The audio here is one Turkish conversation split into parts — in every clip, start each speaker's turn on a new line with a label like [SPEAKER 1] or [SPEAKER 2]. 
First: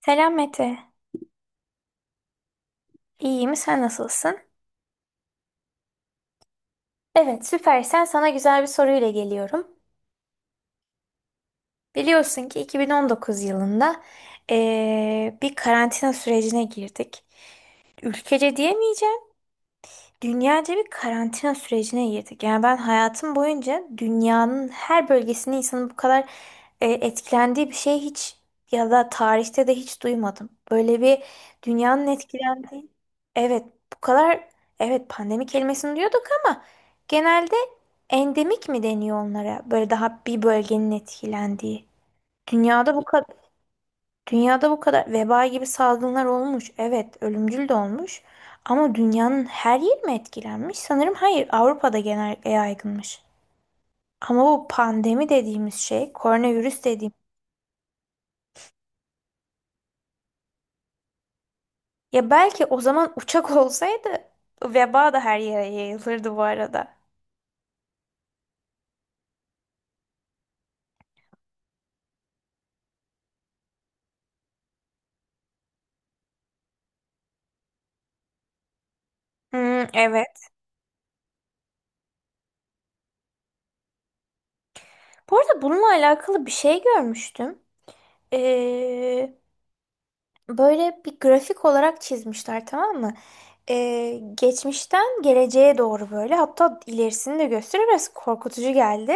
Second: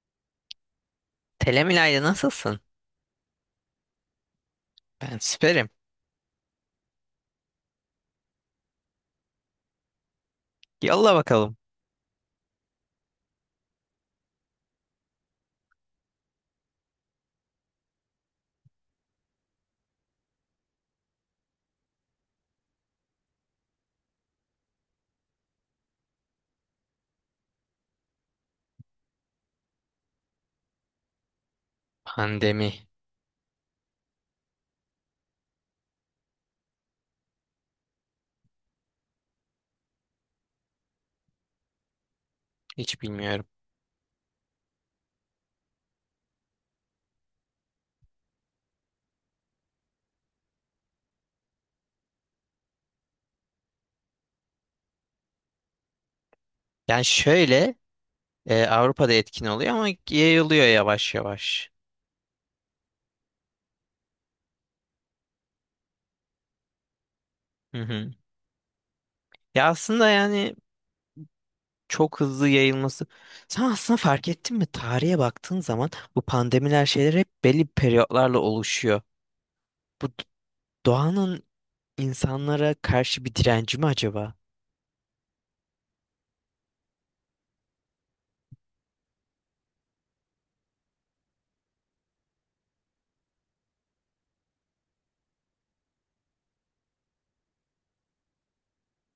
[SPEAKER 1] Selam Mete.
[SPEAKER 2] Selam İlayda, nasılsın?
[SPEAKER 1] İyiyim, sen nasılsın?
[SPEAKER 2] Ben süperim.
[SPEAKER 1] Evet, süpersen sana güzel bir soruyla geliyorum.
[SPEAKER 2] Yolla bakalım.
[SPEAKER 1] Biliyorsun ki 2019 yılında bir karantina sürecine girdik. Ülkece diyemeyeceğim. Dünyaca bir karantina sürecine girdik. Yani ben hayatım boyunca dünyanın her bölgesinde insanın bu kadar etkilendiği bir şey hiç ya da tarihte de hiç duymadım. Böyle bir dünyanın
[SPEAKER 2] Pandemi.
[SPEAKER 1] etkilendiği. Evet, bu kadar evet pandemi kelimesini diyorduk ama genelde endemik mi deniyor onlara? Böyle daha bir bölgenin etkilendiği. Dünyada
[SPEAKER 2] Hiç
[SPEAKER 1] bu
[SPEAKER 2] bilmiyorum.
[SPEAKER 1] kadar Dünyada bu kadar veba gibi salgınlar olmuş. Evet, ölümcül de olmuş. Ama dünyanın her yeri mi etkilenmiş? Sanırım hayır, Avrupa'da genellikle yaygınmış. Ama bu pandemi dediğimiz şey, koronavirüs
[SPEAKER 2] Yani
[SPEAKER 1] dediğim.
[SPEAKER 2] şöyle Avrupa'da etkin oluyor ama yayılıyor yavaş yavaş.
[SPEAKER 1] Ya belki o zaman uçak olsaydı veba da her yere yayılırdı bu arada.
[SPEAKER 2] Hı hı. Ya aslında yani çok hızlı yayılması. Sen aslında fark ettin mi? Tarihe baktığın zaman bu pandemiler şeyler hep belli periyotlarla oluşuyor.
[SPEAKER 1] Hmm,
[SPEAKER 2] Bu
[SPEAKER 1] evet.
[SPEAKER 2] doğanın insanlara karşı bir direnci mi acaba?
[SPEAKER 1] Bu arada bununla alakalı bir şey görmüştüm. Ee, Böyle bir grafik olarak çizmişler, tamam mı? Geçmişten geleceğe doğru böyle, hatta ilerisini de gösteriyor, biraz korkutucu geldi.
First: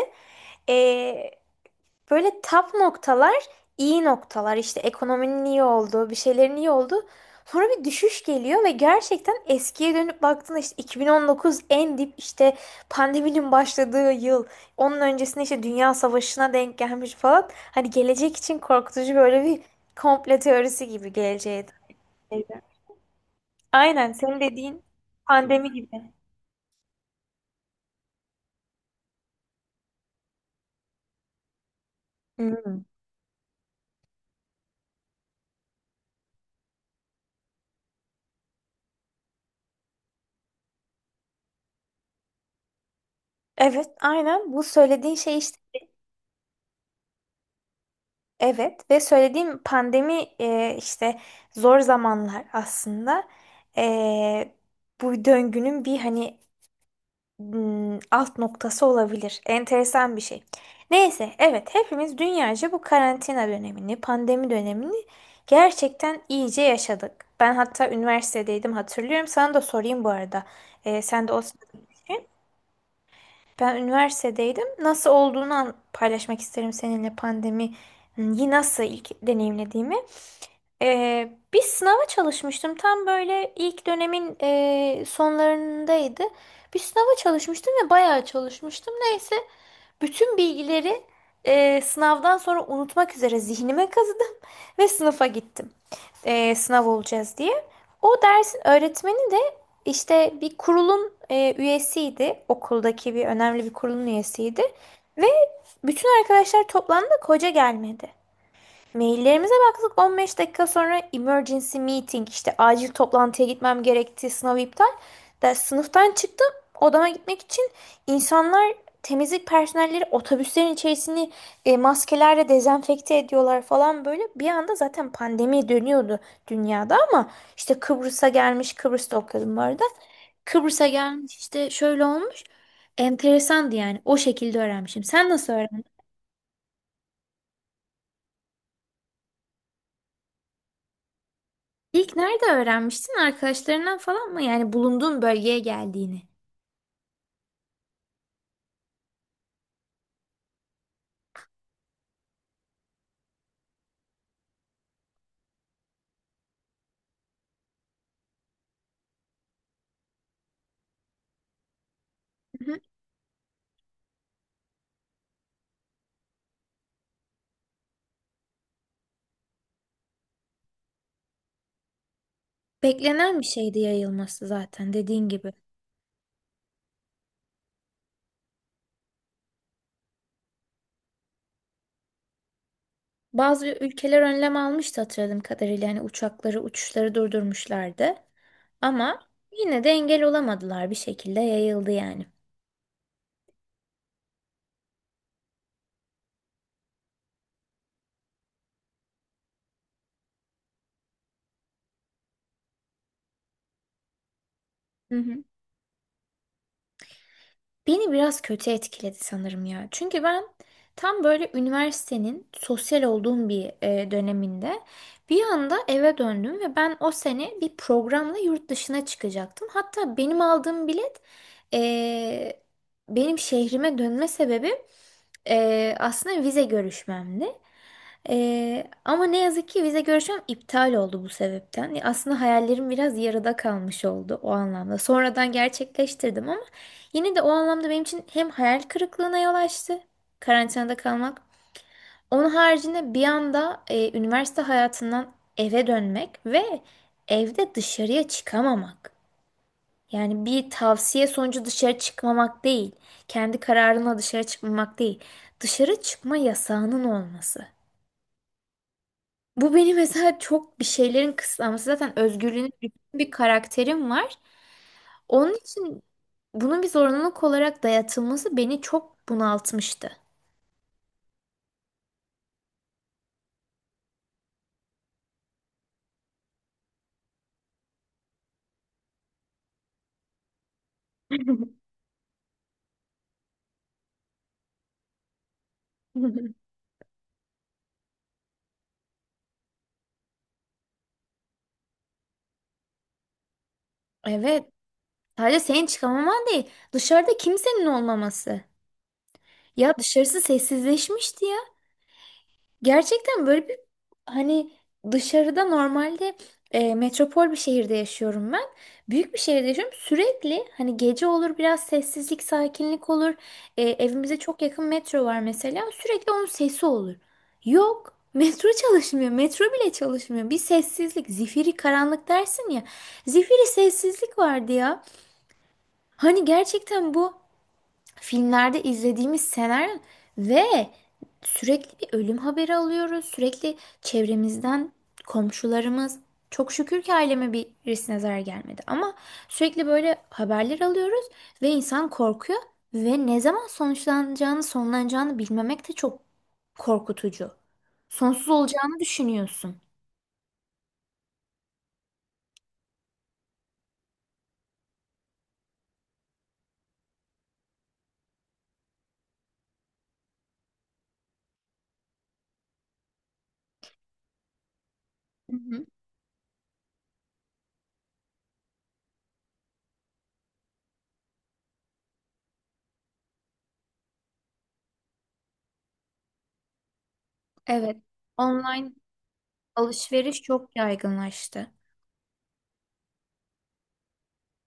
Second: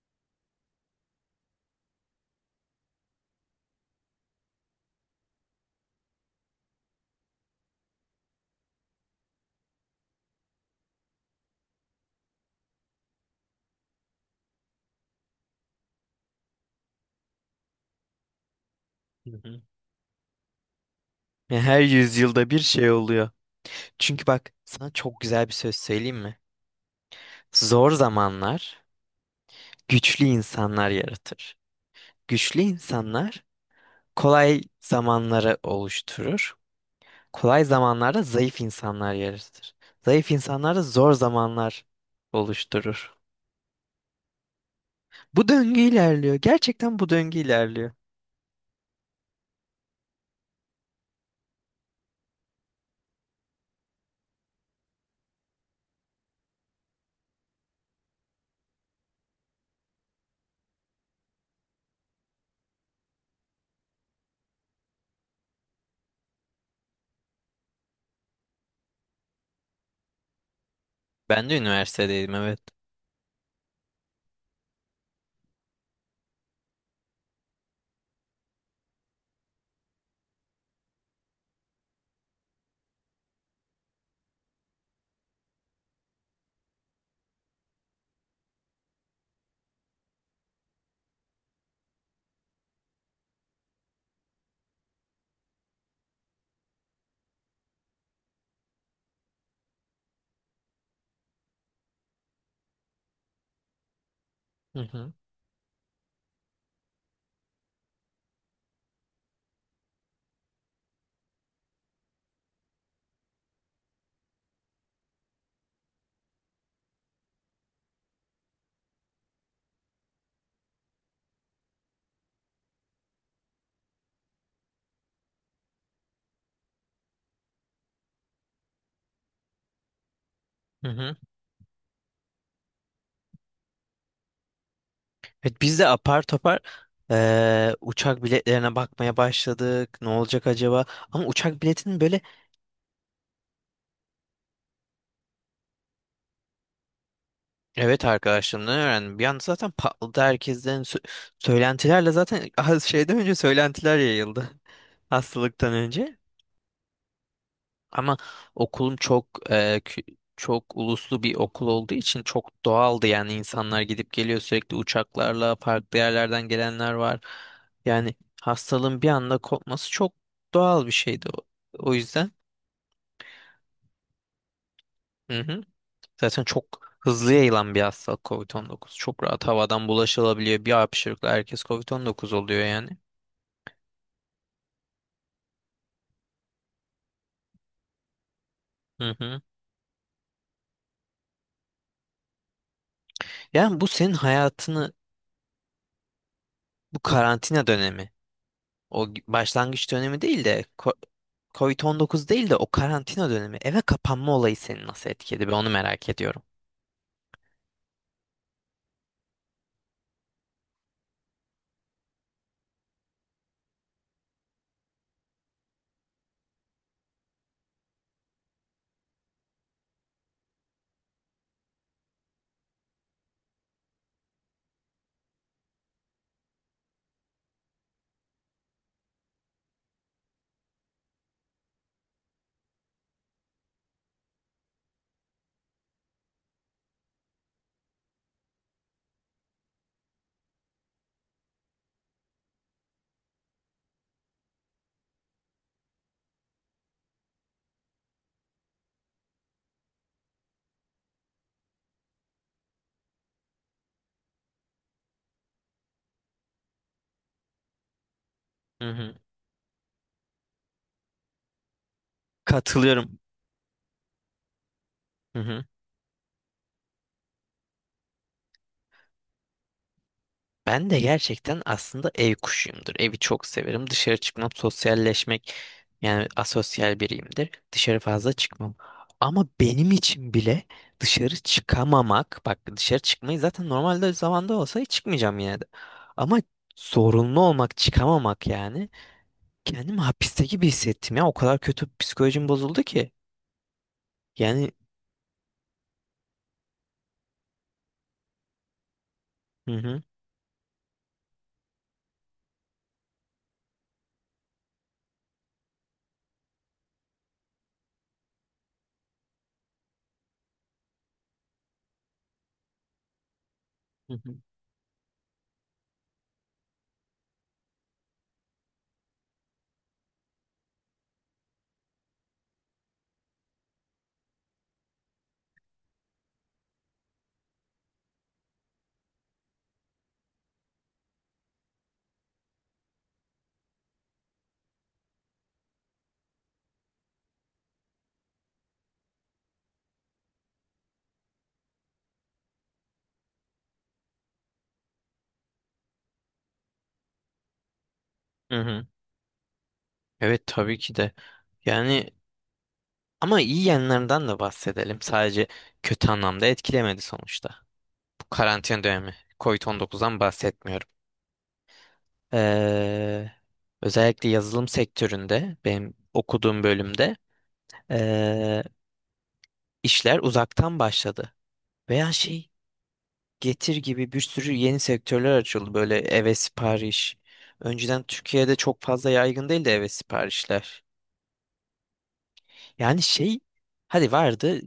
[SPEAKER 1] Böyle tap noktalar, iyi noktalar, işte ekonominin iyi olduğu, bir şeylerin iyi olduğu. Sonra bir düşüş geliyor ve gerçekten eskiye dönüp baktığında işte 2019 en dip, işte pandeminin başladığı yıl. Onun öncesinde işte Dünya Savaşı'na denk gelmiş falan. Hani gelecek için korkutucu
[SPEAKER 2] Hı
[SPEAKER 1] böyle bir
[SPEAKER 2] hı.
[SPEAKER 1] komplo teorisi gibi
[SPEAKER 2] Ya
[SPEAKER 1] geleceğe
[SPEAKER 2] her
[SPEAKER 1] dair.
[SPEAKER 2] yüzyılda bir şey oluyor.
[SPEAKER 1] Aynen
[SPEAKER 2] Çünkü
[SPEAKER 1] senin
[SPEAKER 2] bak
[SPEAKER 1] dediğin
[SPEAKER 2] sana çok güzel bir
[SPEAKER 1] pandemi
[SPEAKER 2] söz
[SPEAKER 1] gibi.
[SPEAKER 2] söyleyeyim mi? Zor zamanlar güçlü insanlar yaratır. Güçlü
[SPEAKER 1] Hı.
[SPEAKER 2] insanlar kolay zamanları oluşturur. Kolay zamanlarda zayıf insanlar yaratır. Zayıf insanlar da zor zamanlar oluşturur.
[SPEAKER 1] Evet, aynen bu söylediğin şey
[SPEAKER 2] Bu
[SPEAKER 1] işte.
[SPEAKER 2] döngü ilerliyor. Gerçekten bu döngü ilerliyor.
[SPEAKER 1] Evet ve söylediğim pandemi işte zor zamanlar aslında. E, Bu döngünün bir hani alt noktası olabilir. Enteresan bir şey. Neyse, evet, hepimiz dünyaca bu karantina dönemini, pandemi dönemini gerçekten iyice yaşadık. Ben hatta üniversitedeydim, hatırlıyorum. Sana da sorayım bu arada. Sen de o,
[SPEAKER 2] Ben de üniversitedeydim, evet.
[SPEAKER 1] ben üniversitedeydim. Nasıl olduğunu paylaşmak isterim seninle pandemiyi nasıl ilk deneyimlediğimi. Bir sınava çalışmıştım. Tam böyle ilk dönemin sonlarındaydı. Bir sınava çalışmıştım ve bayağı çalışmıştım. Neyse, bütün bilgileri sınavdan sonra unutmak üzere zihnime kazıdım ve sınıfa gittim. Sınav olacağız diye. O dersin öğretmeni de işte bir kurulun üyesiydi. Okuldaki bir önemli bir kurulun üyesiydi.
[SPEAKER 2] Hı hı.
[SPEAKER 1] Ve bütün arkadaşlar toplandı, hoca gelmedi. Maillerimize baktık, 15 dakika sonra emergency meeting, işte acil toplantıya gitmem gerekti, sınav iptal. Ders sınıftan çıktım, odama gitmek için, insanlar, temizlik personelleri otobüslerin içerisini maskelerle dezenfekte ediyorlar falan böyle. Bir anda zaten pandemi dönüyordu dünyada ama işte Kıbrıs'a gelmiş, Kıbrıs'ta okuyordum bu arada. Kıbrıs'a
[SPEAKER 2] Hı hı.
[SPEAKER 1] gelmiş, işte şöyle olmuş, enteresandı yani, o şekilde öğrenmişim. Sen nasıl
[SPEAKER 2] Evet, biz de apar topar uçak biletlerine bakmaya başladık. Ne olacak acaba? Ama uçak biletinin
[SPEAKER 1] İlk
[SPEAKER 2] böyle
[SPEAKER 1] nerede öğrenmiştin? Arkadaşlarından falan mı? Yani bulunduğun bölgeye geldiğini.
[SPEAKER 2] evet arkadaşlarımdan öğrendim. Bir anda zaten patladı herkesten söylentilerle zaten az şeyden önce söylentiler yayıldı. Hastalıktan önce. Ama okulum çok çok uluslu bir okul olduğu için
[SPEAKER 1] Hı
[SPEAKER 2] çok
[SPEAKER 1] hı.
[SPEAKER 2] doğaldı, yani insanlar gidip geliyor sürekli, uçaklarla farklı yerlerden gelenler var. Yani hastalığın bir anda kopması çok doğal bir şeydi o, o yüzden.
[SPEAKER 1] Beklenen bir şeydi yayılması zaten, dediğin
[SPEAKER 2] Hı
[SPEAKER 1] gibi.
[SPEAKER 2] hı. Zaten çok hızlı yayılan bir hastalık covid-19. Çok rahat havadan bulaşılabiliyor. Bir hapşırıkla herkes covid-19 oluyor yani.
[SPEAKER 1] Bazı ülkeler önlem almıştı hatırladığım kadarıyla. Yani uçakları, uçuşları durdurmuşlardı.
[SPEAKER 2] Hı
[SPEAKER 1] Ama
[SPEAKER 2] hı.
[SPEAKER 1] yine de engel olamadılar, bir şekilde yayıldı yani.
[SPEAKER 2] Yani bu senin hayatını, bu karantina dönemi, o başlangıç dönemi değil de covid-19 değil de o karantina dönemi, eve kapanma olayı seni nasıl
[SPEAKER 1] Hı hı.
[SPEAKER 2] etkiledi? Ben onu merak ediyorum.
[SPEAKER 1] Beni biraz kötü etkiledi sanırım ya. Çünkü ben tam böyle üniversitenin sosyal olduğum bir döneminde bir anda eve döndüm ve ben o sene bir programla yurt dışına çıkacaktım. Hatta benim aldığım bilet, e, benim şehrime dönme sebebi aslında vize görüşmemdi. Ama ne yazık ki vize görüşmem iptal oldu bu sebepten. Aslında hayallerim biraz yarıda kalmış oldu o anlamda. Sonradan gerçekleştirdim ama yine de o anlamda benim için hem hayal kırıklığına yol açtı, karantinada kalmak. Onun haricinde bir anda üniversite hayatından eve dönmek ve evde dışarıya çıkamamak. Yani bir tavsiye sonucu dışarı çıkmamak değil, kendi kararına dışarı çıkmamak değil, dışarı çıkma yasağının olması.
[SPEAKER 2] Hı hı.
[SPEAKER 1] Bu beni mesela çok, bir şeylerin kısıtlaması. Zaten özgürlüğüne düşkün
[SPEAKER 2] Katılıyorum.
[SPEAKER 1] bir karakterim var.
[SPEAKER 2] Hı
[SPEAKER 1] Onun
[SPEAKER 2] hı.
[SPEAKER 1] için bunun bir zorunluluk olarak dayatılması beni çok bunaltmıştı.
[SPEAKER 2] Ben de gerçekten aslında ev kuşuyumdur. Evi çok severim. Dışarı çıkmam, sosyalleşmek, yani asosyal biriyimdir. Dışarı fazla çıkmam. Ama benim için bile dışarı çıkamamak, bak dışarı çıkmayı zaten normalde zamanda olsa hiç çıkmayacağım yine de. Ama zorunlu olmak, çıkamamak, yani kendimi hapiste gibi hissettim ya. O kadar kötü psikolojim bozuldu ki.
[SPEAKER 1] Evet.
[SPEAKER 2] Yani
[SPEAKER 1] Sadece senin çıkamaman değil. Dışarıda kimsenin olmaması.
[SPEAKER 2] hı
[SPEAKER 1] Ya
[SPEAKER 2] hı,
[SPEAKER 1] dışarısı sessizleşmişti ya. Gerçekten böyle bir, hani, dışarıda normalde, metropol bir şehirde yaşıyorum ben. Büyük bir şehirde yaşıyorum. Sürekli hani gece olur biraz sessizlik, sakinlik olur.
[SPEAKER 2] hı
[SPEAKER 1] Evimize
[SPEAKER 2] hı.
[SPEAKER 1] çok yakın metro var mesela. Sürekli onun sesi olur. Yok. Metro çalışmıyor. Metro bile çalışmıyor. Bir sessizlik. Zifiri karanlık dersin ya. Zifiri sessizlik vardı ya. Hani gerçekten bu filmlerde izlediğimiz senaryo ve sürekli bir ölüm haberi alıyoruz. Sürekli çevremizden, komşularımız. Çok şükür ki aileme, birisine zarar gelmedi. Ama sürekli böyle haberler alıyoruz ve insan korkuyor. Ve ne zaman sonuçlanacağını, sonlanacağını bilmemek de çok korkutucu. Sonsuz
[SPEAKER 2] Hı hı.
[SPEAKER 1] olacağını düşünüyorsun.
[SPEAKER 2] Evet tabii ki de. Yani ama iyi yanlarından da bahsedelim. Sadece kötü anlamda etkilemedi sonuçta. Bu karantina dönemi. Covid-19'dan bahsetmiyorum. Ee, özellikle yazılım
[SPEAKER 1] Hı
[SPEAKER 2] sektöründe
[SPEAKER 1] hı.
[SPEAKER 2] benim okuduğum bölümde ee, işler uzaktan başladı. Veya şey, Getir gibi bir sürü yeni sektörler açıldı. Böyle eve sipariş.
[SPEAKER 1] Evet.
[SPEAKER 2] Önceden Türkiye'de çok
[SPEAKER 1] Online
[SPEAKER 2] fazla yaygın değildi eve
[SPEAKER 1] alışveriş çok
[SPEAKER 2] siparişler.
[SPEAKER 1] yaygınlaştı.
[SPEAKER 2] Yani şey, hadi vardı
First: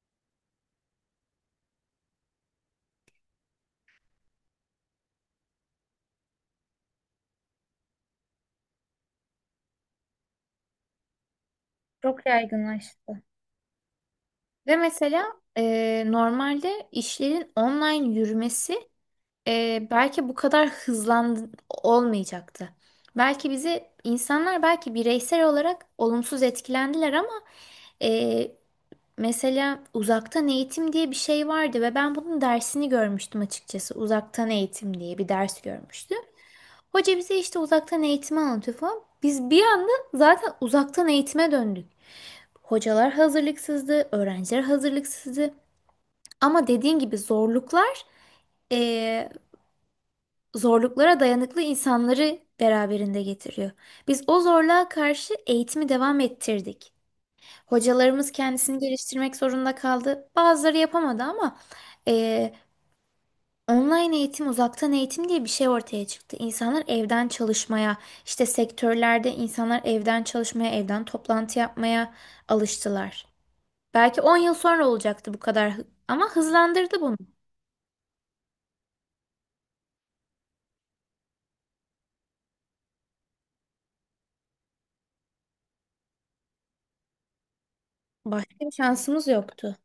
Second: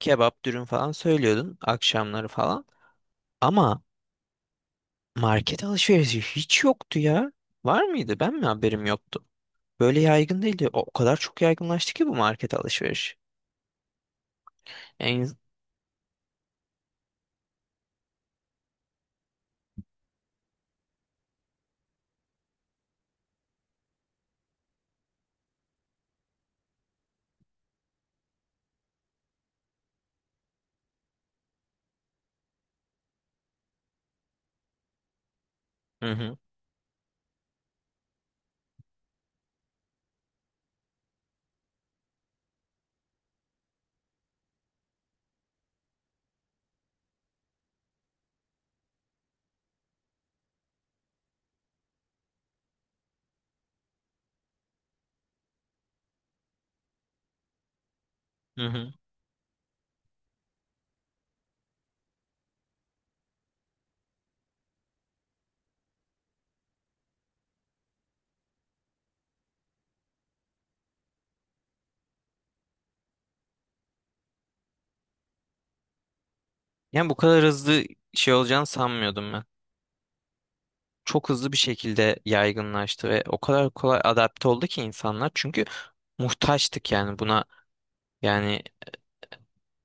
[SPEAKER 2] kebap dürüm falan söylüyordun akşamları falan. Ama market alışverişi hiç yoktu ya. Var mıydı? Ben mi haberim yoktu? Böyle yaygın değildi. O kadar çok yaygınlaştı ki bu
[SPEAKER 1] Çok
[SPEAKER 2] market alışveriş
[SPEAKER 1] yaygınlaştı. Ve mesela
[SPEAKER 2] en...
[SPEAKER 1] normalde işlerin online yürümesi belki bu kadar hızlandı olmayacaktı. Belki bizi insanlar belki bireysel olarak olumsuz etkilendiler ama, mesela uzaktan eğitim diye bir şey vardı ve ben bunun dersini görmüştüm açıkçası. Uzaktan eğitim diye bir ders
[SPEAKER 2] Hı
[SPEAKER 1] görmüştüm.
[SPEAKER 2] hı,
[SPEAKER 1] Hoca bize işte uzaktan eğitimi anlatıyor falan. Biz bir anda zaten uzaktan eğitime döndük. Hocalar hazırlıksızdı, öğrenciler hazırlıksızdı. Ama dediğin gibi zorluklar, eee, zorluklara dayanıklı insanları beraberinde getiriyor. Biz o zorluğa karşı eğitimi devam ettirdik. Hocalarımız
[SPEAKER 2] hı
[SPEAKER 1] kendisini
[SPEAKER 2] hı.
[SPEAKER 1] geliştirmek zorunda kaldı. Bazıları yapamadı ama eee, online eğitim, uzaktan eğitim diye bir şey ortaya çıktı. İnsanlar evden çalışmaya, işte sektörlerde insanlar evden çalışmaya, evden toplantı yapmaya alıştılar. Belki 10 yıl sonra olacaktı bu kadar, ama hızlandırdı
[SPEAKER 2] Yani bu
[SPEAKER 1] bunu.
[SPEAKER 2] kadar hızlı şey olacağını sanmıyordum ben. Çok hızlı bir şekilde yaygınlaştı ve o kadar kolay adapte oldu ki insanlar. Çünkü muhtaçtık yani buna.
[SPEAKER 1] Başka
[SPEAKER 2] Yani
[SPEAKER 1] bir şansımız yoktu.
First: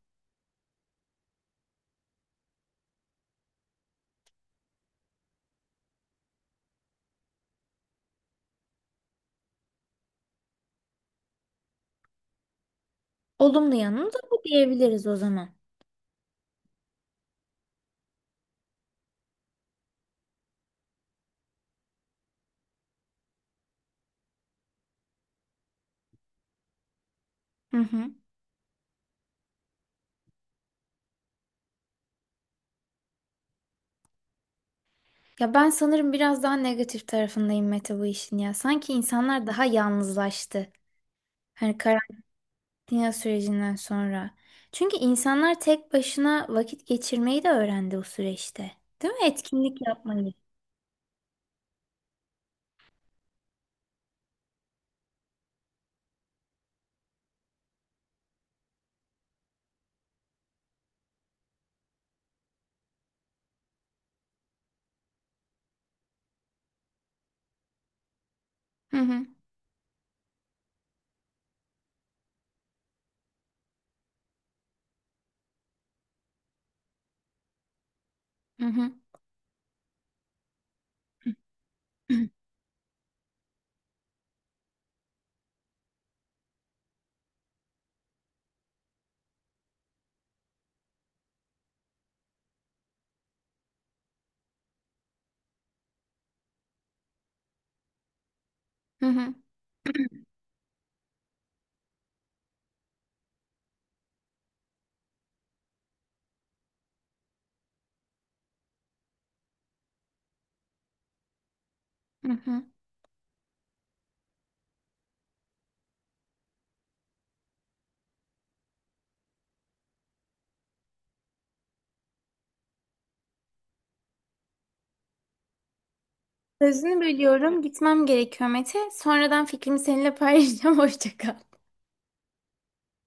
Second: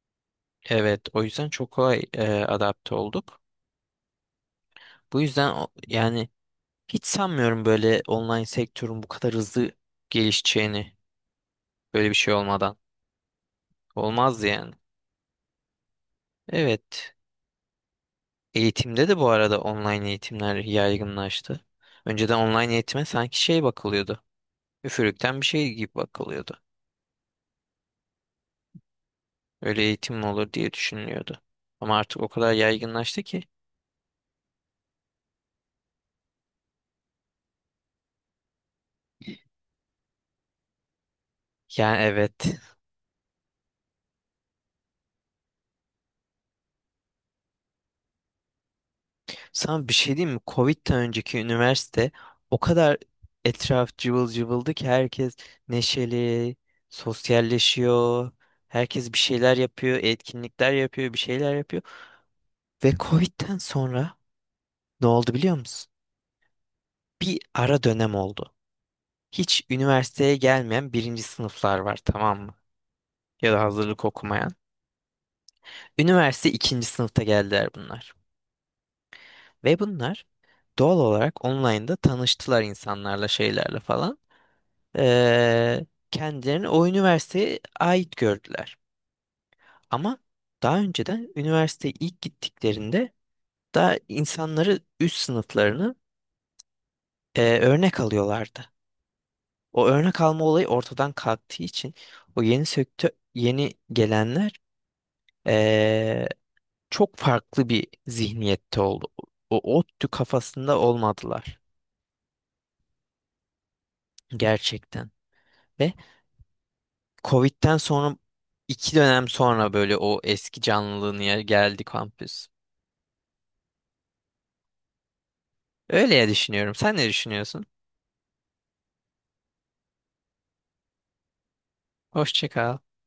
[SPEAKER 2] evet, o yüzden çok kolay adapte olduk. Bu yüzden yani hiç sanmıyorum böyle online sektörün bu kadar hızlı gelişeceğini böyle bir şey olmadan.
[SPEAKER 1] Olumlu yanını da bu
[SPEAKER 2] Olmaz yani.
[SPEAKER 1] diyebiliriz o zaman.
[SPEAKER 2] Evet. Eğitimde de bu arada online eğitimler yaygınlaştı. Önceden online eğitime sanki şey bakılıyordu. Üfürükten bir şey gibi bakılıyordu.
[SPEAKER 1] Hı hı.
[SPEAKER 2] Öyle eğitim mi olur diye düşünülüyordu. Ama artık o kadar yaygınlaştı ki.
[SPEAKER 1] Ya ben sanırım biraz daha negatif tarafındayım Mete, bu işin ya. Sanki insanlar daha yalnızlaştı. Hani
[SPEAKER 2] Yani evet.
[SPEAKER 1] Dünya sürecinden sonra. Çünkü insanlar tek başına vakit geçirmeyi de öğrendi o süreçte. Değil mi? Etkinlik
[SPEAKER 2] Sana bir şey
[SPEAKER 1] yapmayı.
[SPEAKER 2] diyeyim mi? Covid'den önceki üniversite o kadar etraf cıvıl cıvıldı ki, herkes neşeli, sosyalleşiyor. Herkes bir şeyler yapıyor, etkinlikler yapıyor, bir şeyler yapıyor. Ve Covid'den sonra ne oldu biliyor musun? Bir ara dönem oldu.
[SPEAKER 1] Hı hı.
[SPEAKER 2] Hiç üniversiteye gelmeyen birinci sınıflar var, tamam mı? Ya da hazırlık okumayan. Üniversite ikinci sınıfta geldiler bunlar.
[SPEAKER 1] Hı hı.
[SPEAKER 2] Ve bunlar doğal olarak online'da tanıştılar insanlarla, şeylerle falan. Ee, kendilerini o üniversiteye ait gördüler. Ama daha önceden üniversiteye ilk gittiklerinde daha insanları, üst sınıflarını örnek alıyorlardı.
[SPEAKER 1] Hı hı.
[SPEAKER 2] O örnek alma olayı ortadan kalktığı için o yeni sektör, yeni gelenler eee, çok farklı bir zihniyette oldu. O ODTÜ kafasında olmadılar
[SPEAKER 1] Hı hı.
[SPEAKER 2] gerçekten. Ve Covid'den sonra 2 dönem sonra böyle o eski canlılığına geldi kampüs. Öyle ya düşünüyorum. Sen
[SPEAKER 1] Sözünü
[SPEAKER 2] ne
[SPEAKER 1] bölüyorum.
[SPEAKER 2] düşünüyorsun?
[SPEAKER 1] Gitmem gerekiyor Mete. Sonradan fikrimi seninle paylaşacağım. Hoşça kal.
[SPEAKER 2] Hoşça kal.